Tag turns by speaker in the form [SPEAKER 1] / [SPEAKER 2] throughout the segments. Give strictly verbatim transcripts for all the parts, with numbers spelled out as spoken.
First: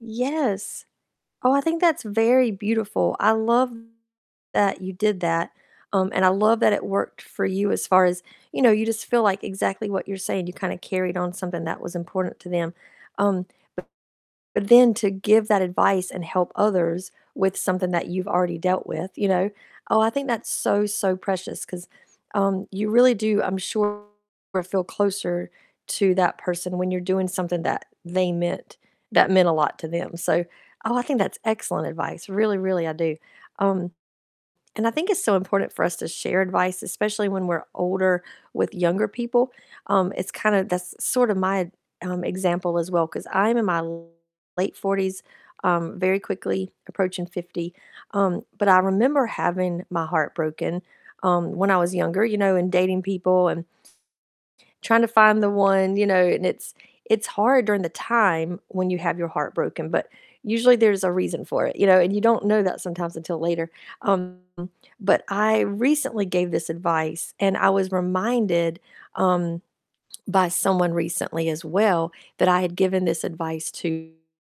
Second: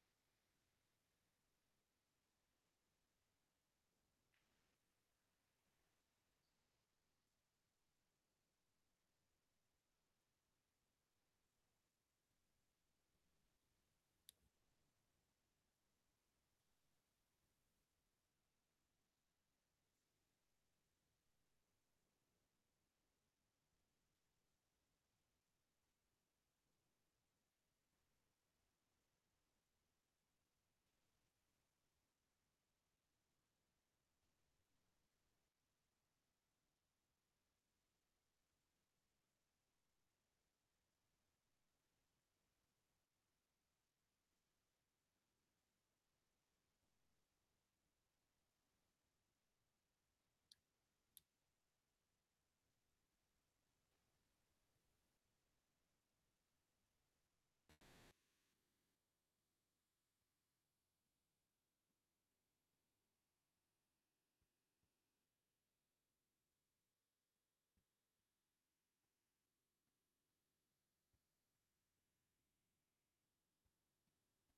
[SPEAKER 1] Yes, oh, I think that's very beautiful, I love that you did that, um, and I love that it worked for you as far as, you know, you just feel like exactly what you're saying, you kinda carried on something that was important to them, um, b then to give that advice and help others with something that you've already dealt with, you know, oh, I think that's so, so precious 'cause, um, you really do, I'm sure, feel closer to that person when you're doing something that they meant that meant a lot to them, so, oh, I think that's excellent advice, really, really I do, um, and I think it's so important for us to share advice, especially when we're older, with younger people, um, it's kinda that's sorta my um, example as well 'cause I'm in my late forties, um, very quickly approaching fifty, um, but I remember having my heart broken, um, when I was younger, you know, and dating people and, trying to find the one, you know, and it's it's hard during the time when you have your heart broken, but usually there's a reason for it, you know, and you don't know that sometimes until later, um, but I recently gave this advice, and I was reminded, um, by someone recently as well that I had given this advice to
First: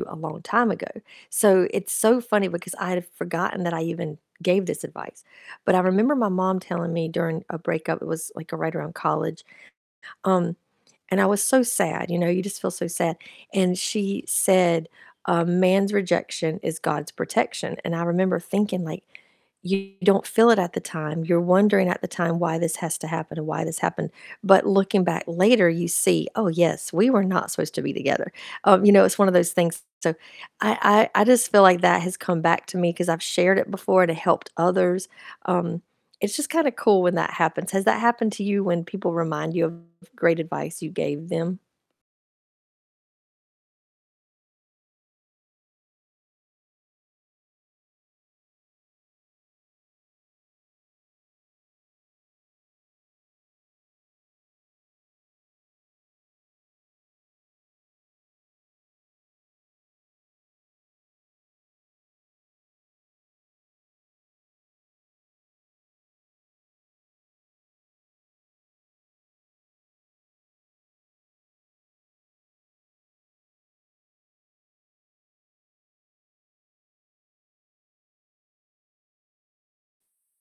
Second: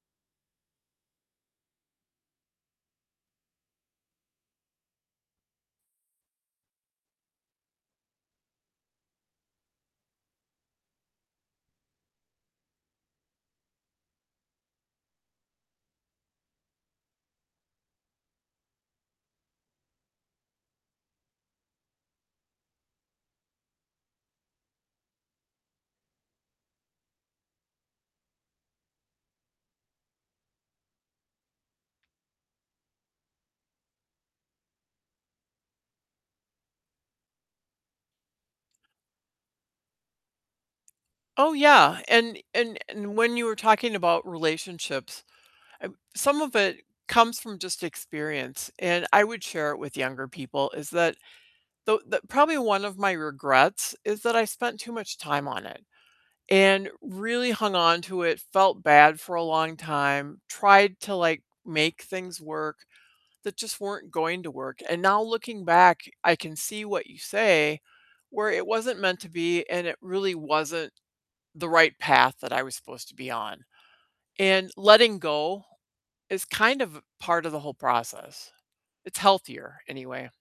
[SPEAKER 1] a long time ago, so it's so funny because I had forgotten that I even gave this advice, but I remember my mom telling me during a breakup, it was, like, right around college, um, and I was so sad, you know, you just feel so sad, and she said, um, "A man's rejection is God's protection," and I remember thinking like, you don't feel it at the time, you're wondering at the time why this has to happen and why this happened, but looking back later, you see, "Oh, yes, we were not supposed to be together," um, you know, it's one of those things, so I I I just feel like that has come back to me 'cause I've shared it before and it helped others, um, it's just kinda cool when that happens. Has that happened to you when people remind you of great advice you gave
[SPEAKER 2] Oh,
[SPEAKER 1] them?
[SPEAKER 2] yeah, and and and when you were talking about relationships, some of it comes from just experience, and I would share it with younger people, is that the the probably one of my regrets is that I spent too much time on it and really hung onto it, felt bad for a long time, tried to, like, make things work that just weren't going to work, and now looking back, I can see what you say, where it wasn't meant to be and it really wasn't the right path that I was supposed to be on, and letting go is kind of a part of the whole process. It's healthier, anyway.